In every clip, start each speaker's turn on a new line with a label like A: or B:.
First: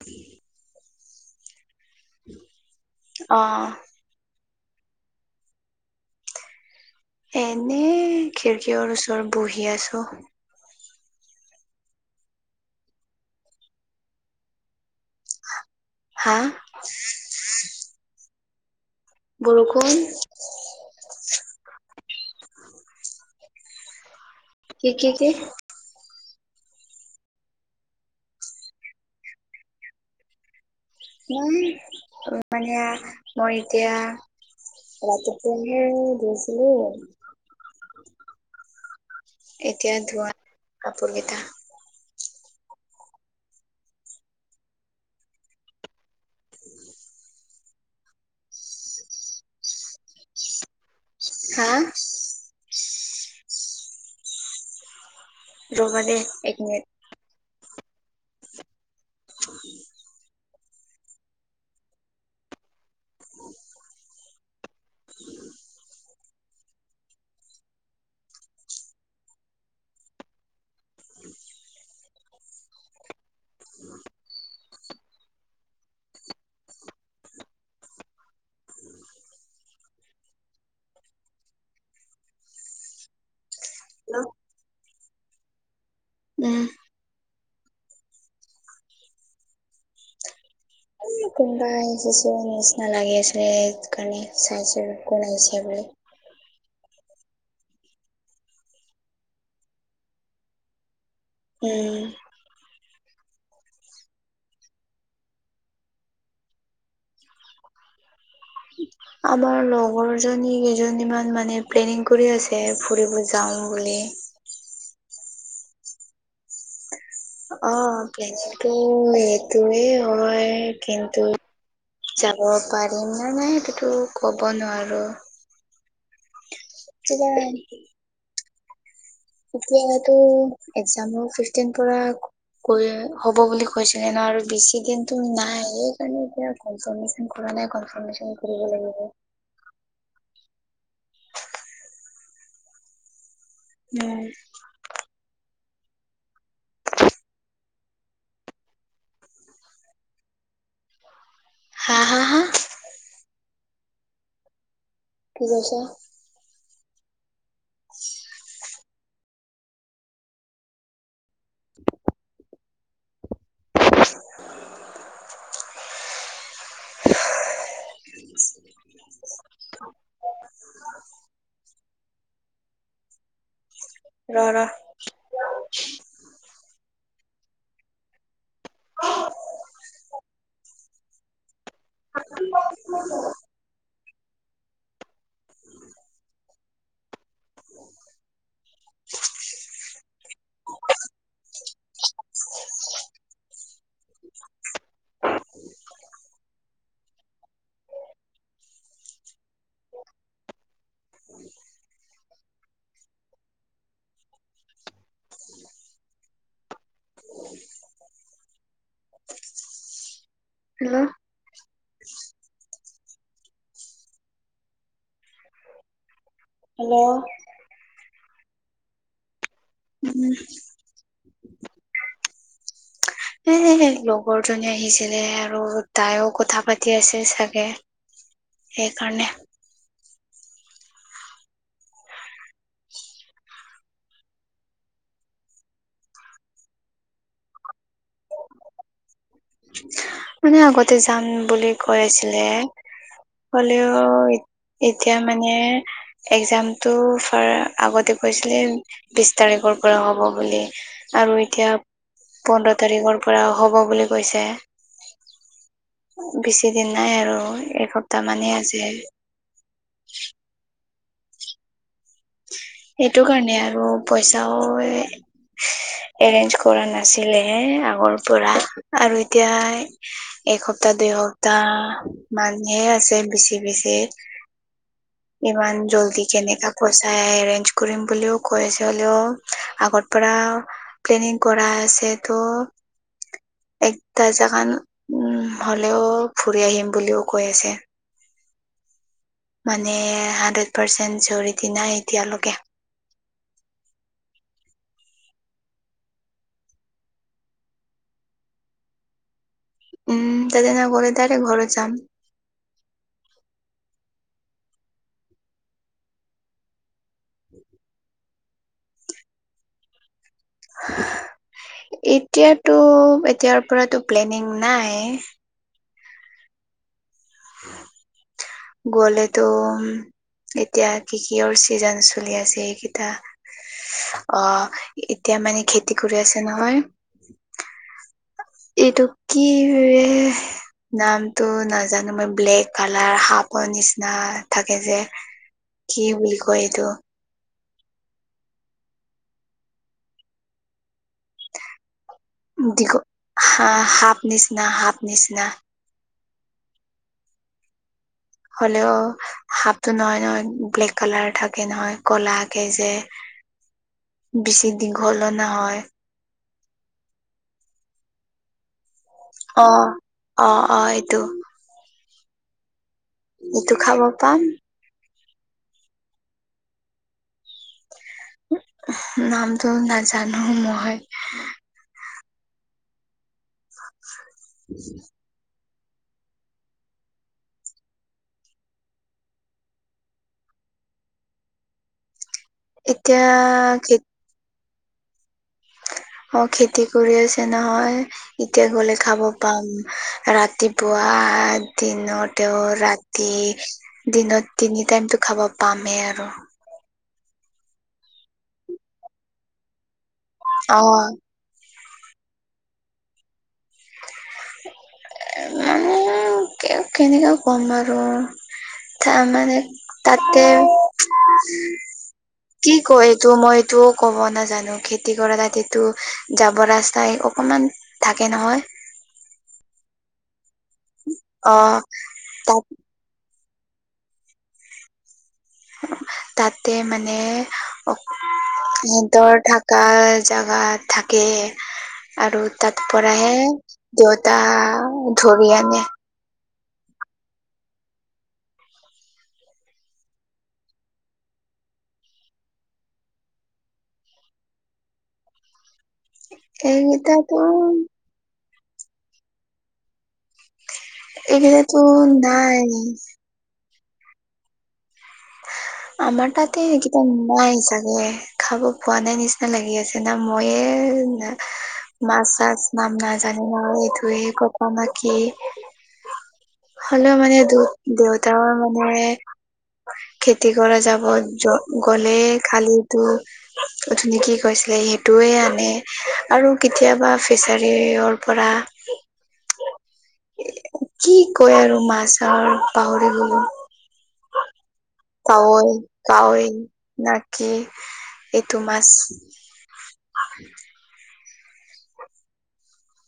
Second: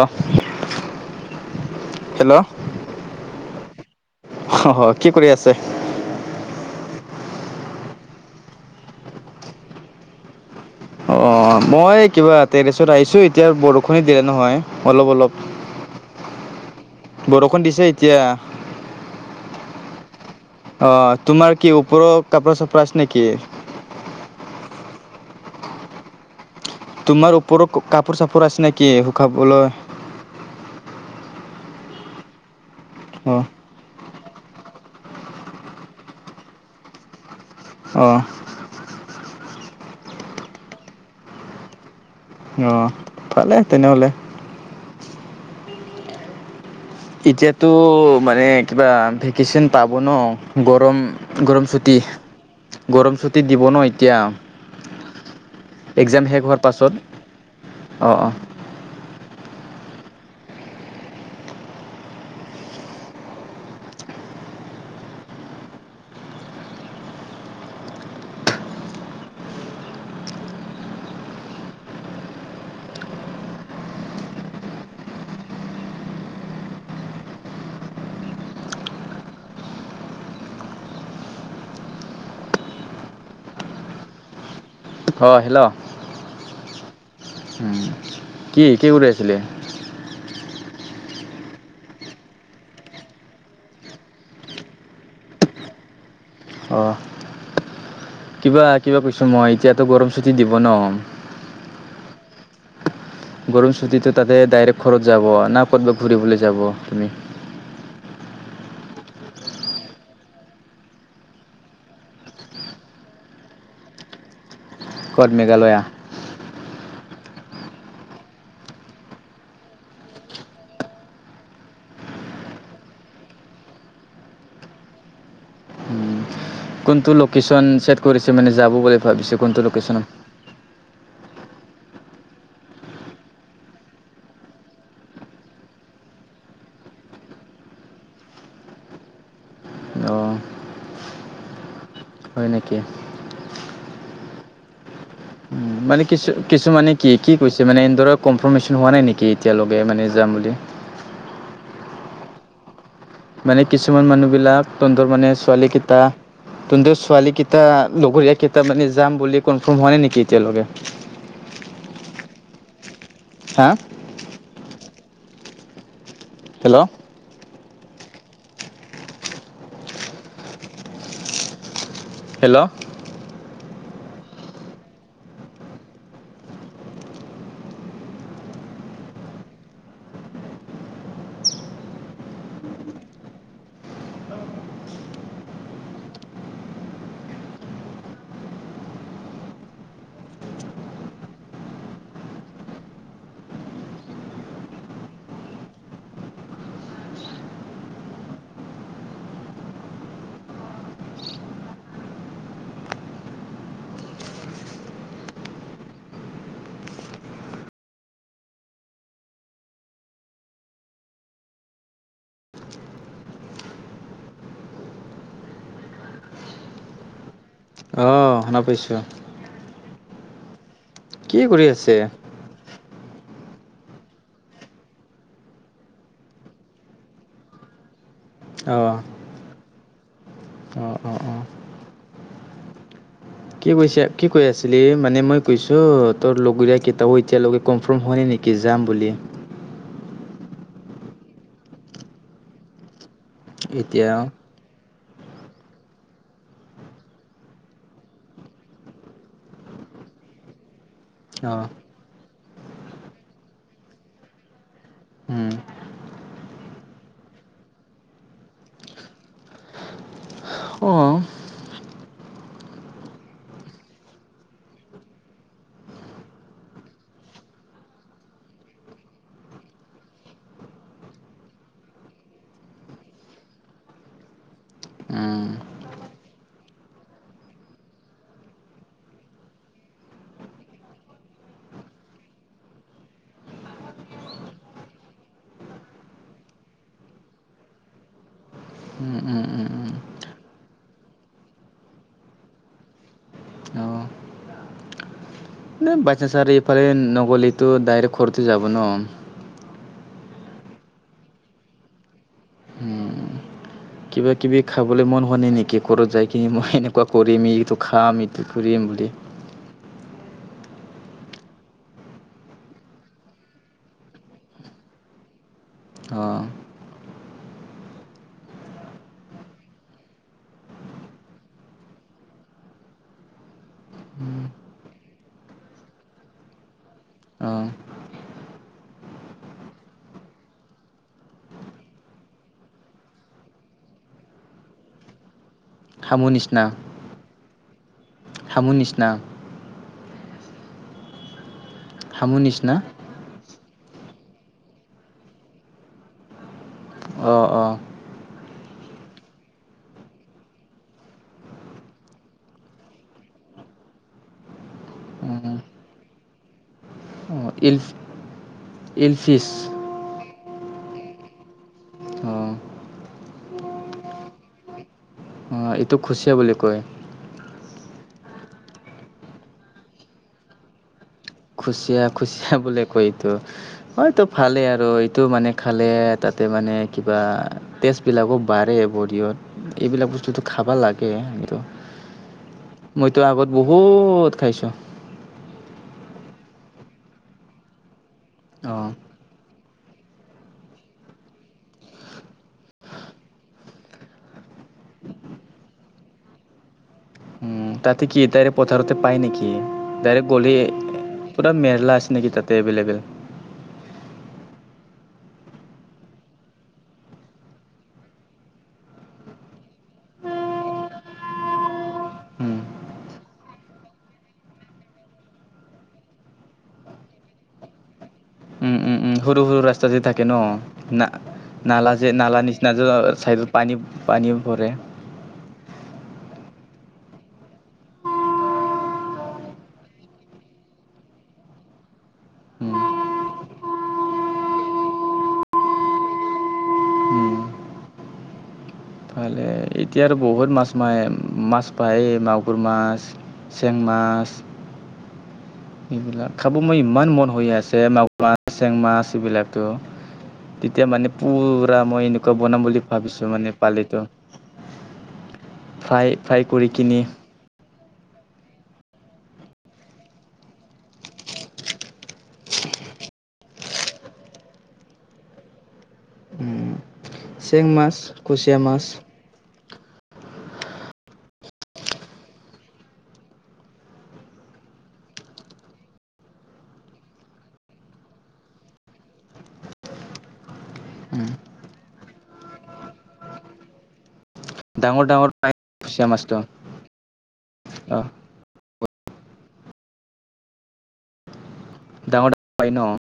A: অ' hello.
B: অ
A: অহ' কি কৰি আছে?
B: এনে খিৰিকীৰ ওচৰত বহি আছো।
A: অ' মই কিবা তেৰেছত আহিছো এতিয়া বৰষুণি দিলে নহয়, অলপ, অলপ।
B: হা
A: বৰষুণ দিছে এতিয়া।
B: বৰষুণ।
A: অ' তোমাৰ কি ওপৰৰ কাপোৰ চাপোৰ আছে নেকি?
B: কি কি কি?
A: তোমাৰ ওপৰৰত কাপোৰ চাপোৰ আছে নেকি শুখাবলৈ?
B: মই মানে
A: অ
B: মই এতিয়া। ৰাতিপিনে দিছিলো।
A: অ
B: এতিয়া ধোৱা কাপোৰকেইটা।
A: অ ভালে তেনেহ'লে। এতিয়াতো মানে কিবা ভেকেচন পাব ন গৰম। গৰম
B: হা
A: চুটি, গৰম চুটি দিব ন এতিয়া।
B: ৰ'বা দেই
A: এক্সাম শেষ
B: এক
A: হোৱাৰ
B: মিনিট
A: পাছত। অ'অ'।
B: [inaudible]
A: অ হেল্ল'।
B: উম।
A: উম, কি কি কৰি আছিলি?
B: কোনোবাই আহিছে চোৱা নিচিনা লাগি আছিলে সেইটো কাৰণে চাইছো কোন আহিছে বুলি।
A: অ'। কিবা কিবা কৈছো মই এতিয়াতো গৰম চুটি দিব ন?
B: উম।
A: গৰম ছুটীটো তাতে ডাইৰেক্ট ঘৰত যাব না ক'ৰবাত ঘূৰিবলৈ যাব আপুনি?
B: আমাৰ লগৰ জনী কেইজনীমান মানে প্লেনিং কৰি আছে ফুৰিব যাওঁ বুলি।
A: ক'ত মেঘালয়া?
B: অ' প্লেনিংটো সেইটোৱেই হয় কিন্তু যাব পাৰিম নে নাই সেইটোতো ক'ব নোৱাৰো।
A: কোনটো
B: এতিয়া
A: লোকেশ্যন ছেট কৰিছে মানে যাব বুলি ভাবিছে কোনটো লোকেশ্যনত
B: এতিয়াতো এক্সামু ফিফটিন পৰা কলে হ'ব বুলি কৈছিলে ন আৰু বেছি দিনতু নাই সেই কাৰণে এতিয়া কনফাৰমেশন কৰা মানে কনফাৰমেশন কৰিব লাগিব।
A: অ'। হয় নেকি?
B: উম।
A: মানে কিছু-কিছুমানে কি কি কৈছে? এতিয়া মানে এন্দৰে কনফাৰ্মেশ্যন হোৱা নাই নেকি এতিয়ালৈকে মানে যাম বুলি।
B: হা হা হা?
A: মানে কিছুমান মানুহ বিলাক তন্ধৰ মানে
B: কি
A: ছোৱালী
B: কৈছা
A: কেইটা তন্ধৰ ছোৱালী ক এয়া লগৰীয়া কেইতা মানে যাম বুলি কনফাৰ্ম হোৱা নাই নেকি এতিয়ালৈকে
B: [unintelligible]
A: হা হেল্ল' ? হেল্ল'
B: ৰ ৰহ আ ? হেল্ল' হেল্ল'
A: অ শুনা পাইছো
B: উমম
A: কি কৰি আছে
B: এ লগৰ জনী আহিছিলে আৰু তাইও কথা পাতি আছে চাগে
A: অ',
B: সেইকাৰণে
A: অ', অ', অ', কি কৈছে কি কৈ আছিলি মানে মই কৈছো তোৰ লগৰীয়া কেইটাও এতিয়ালৈকে কনফাৰ্ম হুৱা নাই নেকি কি জাম বুলি
B: মানে আগতে যাম বুলি কৈ আছিলে হলেও
A: এতিয়া
B: এতিয়া মানে একজামটো ফা আগতে কৈছিলে বিশ তাৰিখৰ পৰা হ'ব বুলি আৰু
A: অ',
B: এতিয়া পোন্ধৰ তাৰিখৰ পৰা হ'ব বুলি কৈছে
A: উম,
B: বেছি দিন নাই আৰু এসপ্তাহ মানেই আছে ? সেইটো কাৰণে আৰু পইচাও এৰেঞ্জ কৰা নাছিলে হ আগৰ পৰা আৰু এতিয়া এসপ্তাহ দেউতা, মানুহে আছে বেছি বেছি।
A: [inaudible]
B: ইমান জল্দি কেনেকা কৈচাই এৰেঞ্জ কৰিম বুলিও কৈছে হলেও আগৰ পৰাও প্লেনিং কৰাই আছে ত'
A: [inaudible]
B: একটা জাগান উম, হ'লেও ফুৰি আহিম বুলিও কৈ আছে।
A: উম, উম, উম, উম,
B: মানে হাণ্ড্ৰেড পাৰ্চেণ্ট জৰটি নাই এতিয়ালৈকে।
A: অ'। ন' বাইচানচাৰি আৰু এইফালে নগ'লেতো ডাইৰেক্ট ঘৰতে যাব ন'।
B: উম, তাতে নগ'লে ডাইৰেক্ট ঘৰত যাম।
A: উম। কিবা কিবি খাবলৈ মন হোৱা নাই নেকি, ক'ৰত যাই কিনি মই এনেকুৱা কৰিম ইটো খাম, ইটো কৰিম বুলি। [inaudible]
B: এতিয়াতো এতিয়াৰ পৰাতো প্লেনিং নাই।
A: অ',
B: গলেতো এতিয়া কি কিহৰ চিজন চলি আছে এইকেইটা?
A: উম,
B: অ' এতিয়া মানে খেতি কৰি আছে নহয়?
A: অ'।
B: এইটো কি নামটো নাজানো। ব্লেক কালাৰ সাপৰ নিচিনা থাকে যে। কি
A: হামু
B: বুলি কয় এইটো?
A: হামোন নিচনা? হামু নিচিনা?
B: দিঘ সা-সাপ নিচিনা সাপ নিচিনা।
A: অ', অ'।
B: হলেও সাপটো নহয় নহয় ব্লেক কালাৰ থাকে নহয় কলাকে যে।
A: [inaudible]
B: বেছি দীঘলো
A: অ',
B: নহয়।
A: অ' ইল-ইলফিছ।
B: অ অ', অ' এইটো।
A: অঁ
B: এইটো খাব পাম।
A: অ' এইটোক খুচিয়া বুলি কয়।
B: নামটো নাজানো মই।
A: খুচিয়া খুচিয়া বোলে কয়। এইটো হয়তো ভালেই আৰু এইটো মানে খালে তাতে মানে কিবা টেষ্টবিলাকো বাঢ়ে বডিয়ত, এইবিলাক বস্তুটো খাই খাবা লাগে এইটো। মইটো আগত
B: এতিয়া
A: বহুত খাইছোঁ। [inaudible]
B: অ' খেতি কৰি আছে নহয়, এতিয়া
A: অঁ
B: গলে খাব পাম ৰাতিপুৱা। আ, দিনতেও, ৰাতি, দিনত তিনি টাইমটো খাব পামেই আৰু।
A: [inaudible] উম, তাতে কি তাইৰে পথাৰতে পায় নেকি, ডাইৰেক্ট গ'লে
B: অ
A: পুৰা মেল্লা আছ ছে নেকি তাতে এভেলেবেল? [inaudible]
B: মানে কেনেকা ক'ম বাৰু। তাৰ মানে তাতে
A: উম।
B: কি কয় এইটো মইটো ক'ব নাজানো, খেতি কৰা তাতেটো যাবৰ ৰাস্তাই অকমান থাকে নহয়।
A: উম, উম, উম, সৰু সৰু ৰাস্তা যে থাকে ন'
B: অ
A: না-নালা যে নালা
B: তাত
A: নিচিনা যে ছাইডত পানী পানীও পৰে।
B: তাতে মানে অক সিহঁতৰ থাকা জাগাত থাকে। আৰু তাত
A: উম,
B: পৰাহে দেউতা ধৰি আনি
A: উম, ভালে এতিয়া আৰু বহুত মাছ মাৰে, মাছ পায়েই, মাগুৰ মাছ, চেং মাছ। এইবিলাক, খাব মই ইমান মন
B: এইকেইটাতো
A: হৈ আছে, মাগুৰ মাছ, চেং মাছ এইবিলাকতো। তেতিয়া মানে
B: এইকেইটাতো
A: পুৰা মই এনেকুৱা বনাম
B: নাই
A: বুলি ভাবিছোঁ, মানে পালিটো। ফ্ৰাই
B: আমাৰ
A: ফ্ৰাই
B: তাতেই
A: কৰি
B: এইকেইটা
A: কিনি
B: নাই চা গে, খাব পোৱা নাই নিচিনা লাগি আছে না, মইয়ে মাছ চাছ না নাম নাজানো মই এইটোয়েই ক'ব না কি?
A: উম।
B: হ'লেও মানে দু
A: চেং মাছ,
B: দেউতাৰো
A: কুচিয়া মাছ
B: মানে খেতি কৰা যাব, য' গ'লেই খালিতো অথনি কি কৈছিলে? সেইটোয়েই আনে আৰু কেতিয়াবা ফিছাৰিৰ পৰা এ কি কয় আৰু মাছৰ? পাহৰি গ'লো।
A: ডাঙৰ ডাঙৰ
B: কা,
A: পাই কুচিয়া মাছটো
B: কাৱৈ নেকি?
A: অ'
B: এইটো মাছ [inaudible]
A: ডাঙৰ ডাঙৰ পাই ন',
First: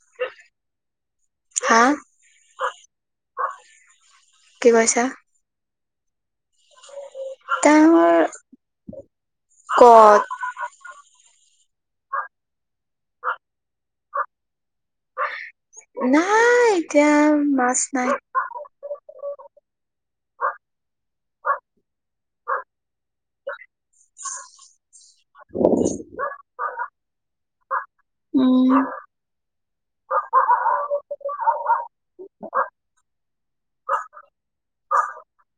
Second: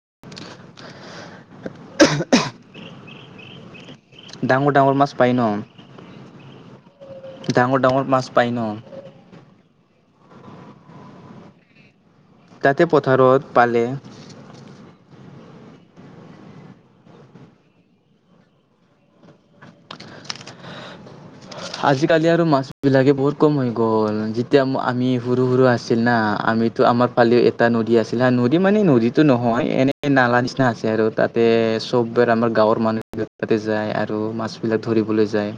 B: হা
A: হেহ হেহ।
B: কি
A: ডাঙৰ ডাঙৰ
B: কৈছা
A: মাছ পায় ন'? ডাঙৰ ডাঙৰ মাছ পায় ন'?
B: ক'ত?
A: তাতেই পথাৰত পালে।
B: নাই এতিয়া মাছ নাই।
A: আজিকালি আৰু মাছ বিলাকে বহুত কম হৈ গ'ল, যেতিয়া আমি সৰু সৰু আছিল না, আমিতো আমাৰ ফালেওঁ এটা নদী আছি ছিল হা, নদী
B: উম
A: মানে নদীতো নহয়, এনে এই নালা নিচিনা আছে আৰু, তাতেই চবৰে আমাৰ গাঁৱৰ মানুহ বিলাক তাতেই যায় আৰু মাছ বিলাক ধৰি ধৰিবলৈ যায়।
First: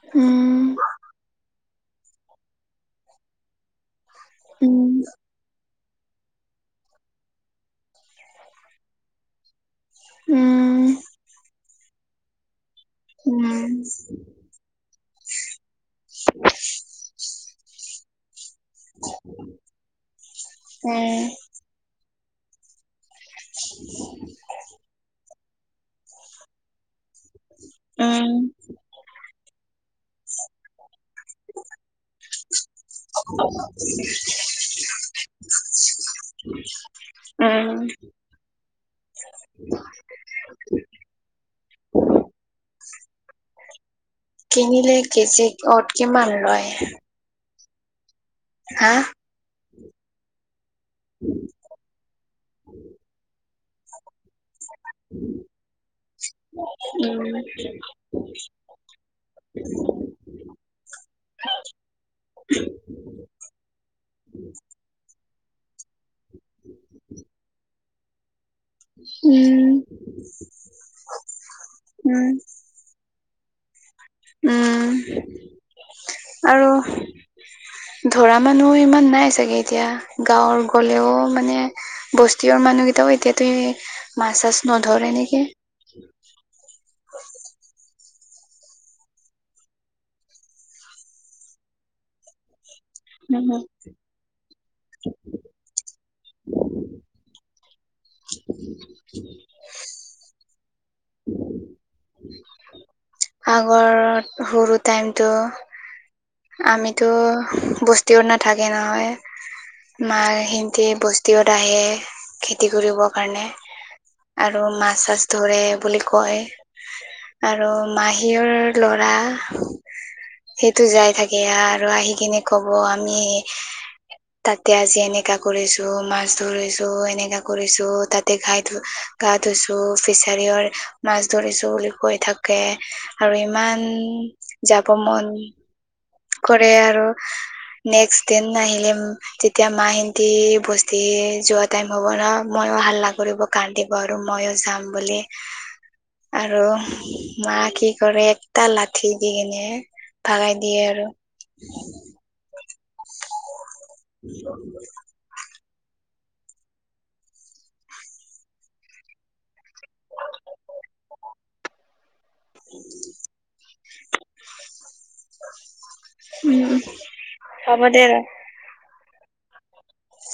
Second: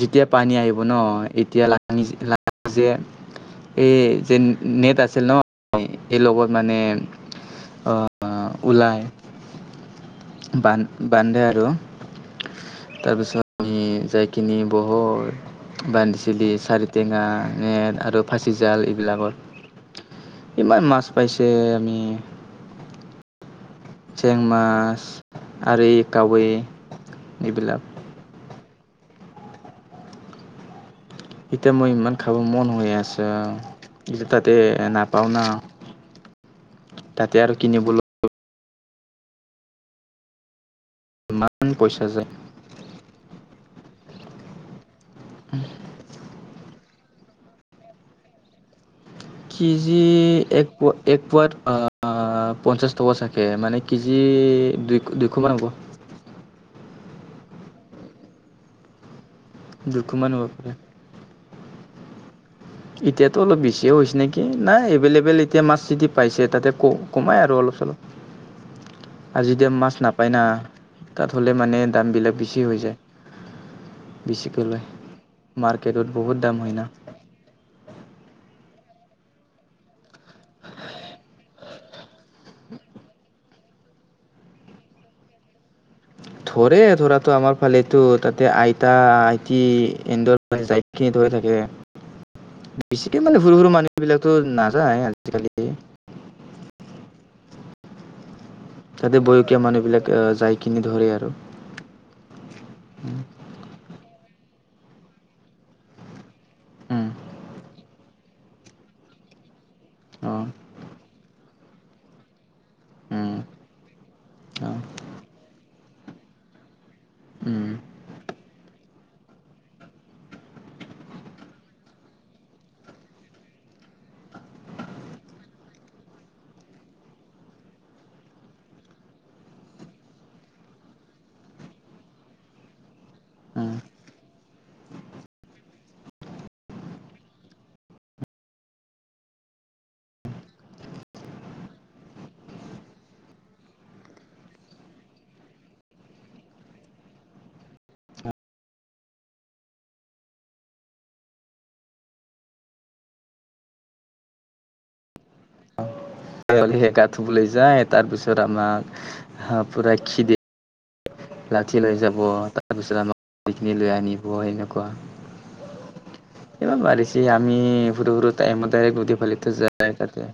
A: যেতিয়া পানী
B: উম
A: আহিব ন, এতিয়া [unintelligible] লাঙি যে এই যে
B: উম
A: নেট আছে ন'। [unintelligible] এই লগত মানে ওলায়।
B: উম
A: বান বান্ধে আৰু,
B: উম
A: তাৰপিছত
B: উম
A: [unintelligible] যাইকিনি বহুত বান্ধিছে দেই, চাৰি টেঙা, নেট আৰু ব ফাঁচী জাল এইবিলাকত, ইমান মাছ পাইছে আমি। চেং মাছ আৰু এই কাৱৈ। এইবিলাক
B: উম।
A: এতিয়া মই ইমান খাব মন হৈ আছে, এতিয়া তাতেই নাপাওঁ না। তাতে আৰু
B: উম।
A: কিনিবলৈ ইমান পইচা যায়।
B: কিনিলে কেজি অত কিমান লয়? হা?
A: কেজি, এক পোৱা, এক পোৱাত অ' পঞ্চাশ টকা চাগে, মানে কেজি দুই দুইশ মান হ'ব।
B: উম।
A: দুইশ মান হ'ব।
B: [inaudible]
A: এতিয়াতো অলপ বেছিয়েই হৈছে নেকি? নাই এভেইলেবেল এতিয়া মাছ চিতি পাইছে, তাতেই ক কমাই আৰু অলপ চলপ। আৰু যিতিয়া
B: উম
A: মাছ নাপায় না, তাত হ'লে মানে দাম
B: উম
A: বিলাক বেছি হৈ যায়। বেছিকৈ লয় মাৰ্কেটত বহুত
B: উম
A: দাম
B: আৰু
A: হয় না
B: ধৰা মানুহ ত, ইমান নাই চাগে এতিয়া গাঁৱৰ গ'লেও মানে বস্তিৰ মানুহ কেইটাও এতিয়া তে। মাছ চাছ নধৰে এনেকে।
A: [unintelligible] ধৰে ধৰাতো আমাৰ ফালে তাতে আইতা আইতি এন্দাইনি যায়নে ধৰি থাকে। কে বেছিকে মানে
B: উম
A: সৰু
B: হম।
A: সৰু মানুহবিলাকতো নাযায় আজিকালি। তাতে বয়কীয়া মানুহ বিলাক আহ যাই কিনি ধৰে আৰু। উম,
B: আগৰত সৰু টাইমতো
A: উম,
B: আমিতো বস্তু। তেওঁ নাথাকে হয় মাহঁতে
A: অ',
B: সিহঁতে বস্তিৰত আহে। খেতি কৰিবৰ
A: উম,
B: কাৰণে আৰু
A: অ',
B: মাছ চাছ ধৰে বুলি কয়।
A: উম,
B: আৰু মাহীয়েৰ ল'ৰা সেইটো যাই থাকে। বেয়া আৰু আহি কিনে ক'ব আমি। তাতে আজি এনেকা কৰিছো, মাছ ধৰিছো, এনেকা কৰিছো তাতে ঘাই ধ গা ধুইছো ফিছাৰী মাছ ধৰিছো বুলি কৈ থাকে আৰু
A: উম।
B: ইমান। যাব মন কৰে আৰু নেক্স দিন নাহিলে তেতিয়া মাহতে বস্তি যোৱা টাইম হ'ব ন মই। হাল্লা কৰিব কান্দিব আৰু মইো যাম বুলি। আৰু মা কি কৰে একটা লাঠি দি কেনে ভাগাই দি। দিয়ে আৰু।
A: ছাগলি সেকা থুবলৈ যায় তাৰপিছত আমাক হ পুৰা খিদি লাঠি লৈ যাব তাৰপিছত আমাকখিনি লৈ আনিব এনেকুৱা।
B: উম
A: এইবাৰ বাৰিছেপাৰিছি আমি
B: হ'ব দে
A: সৰু
B: ৰ
A: সৰু টাইমত প্ৰতিফলিত যে। যায়, তাতে।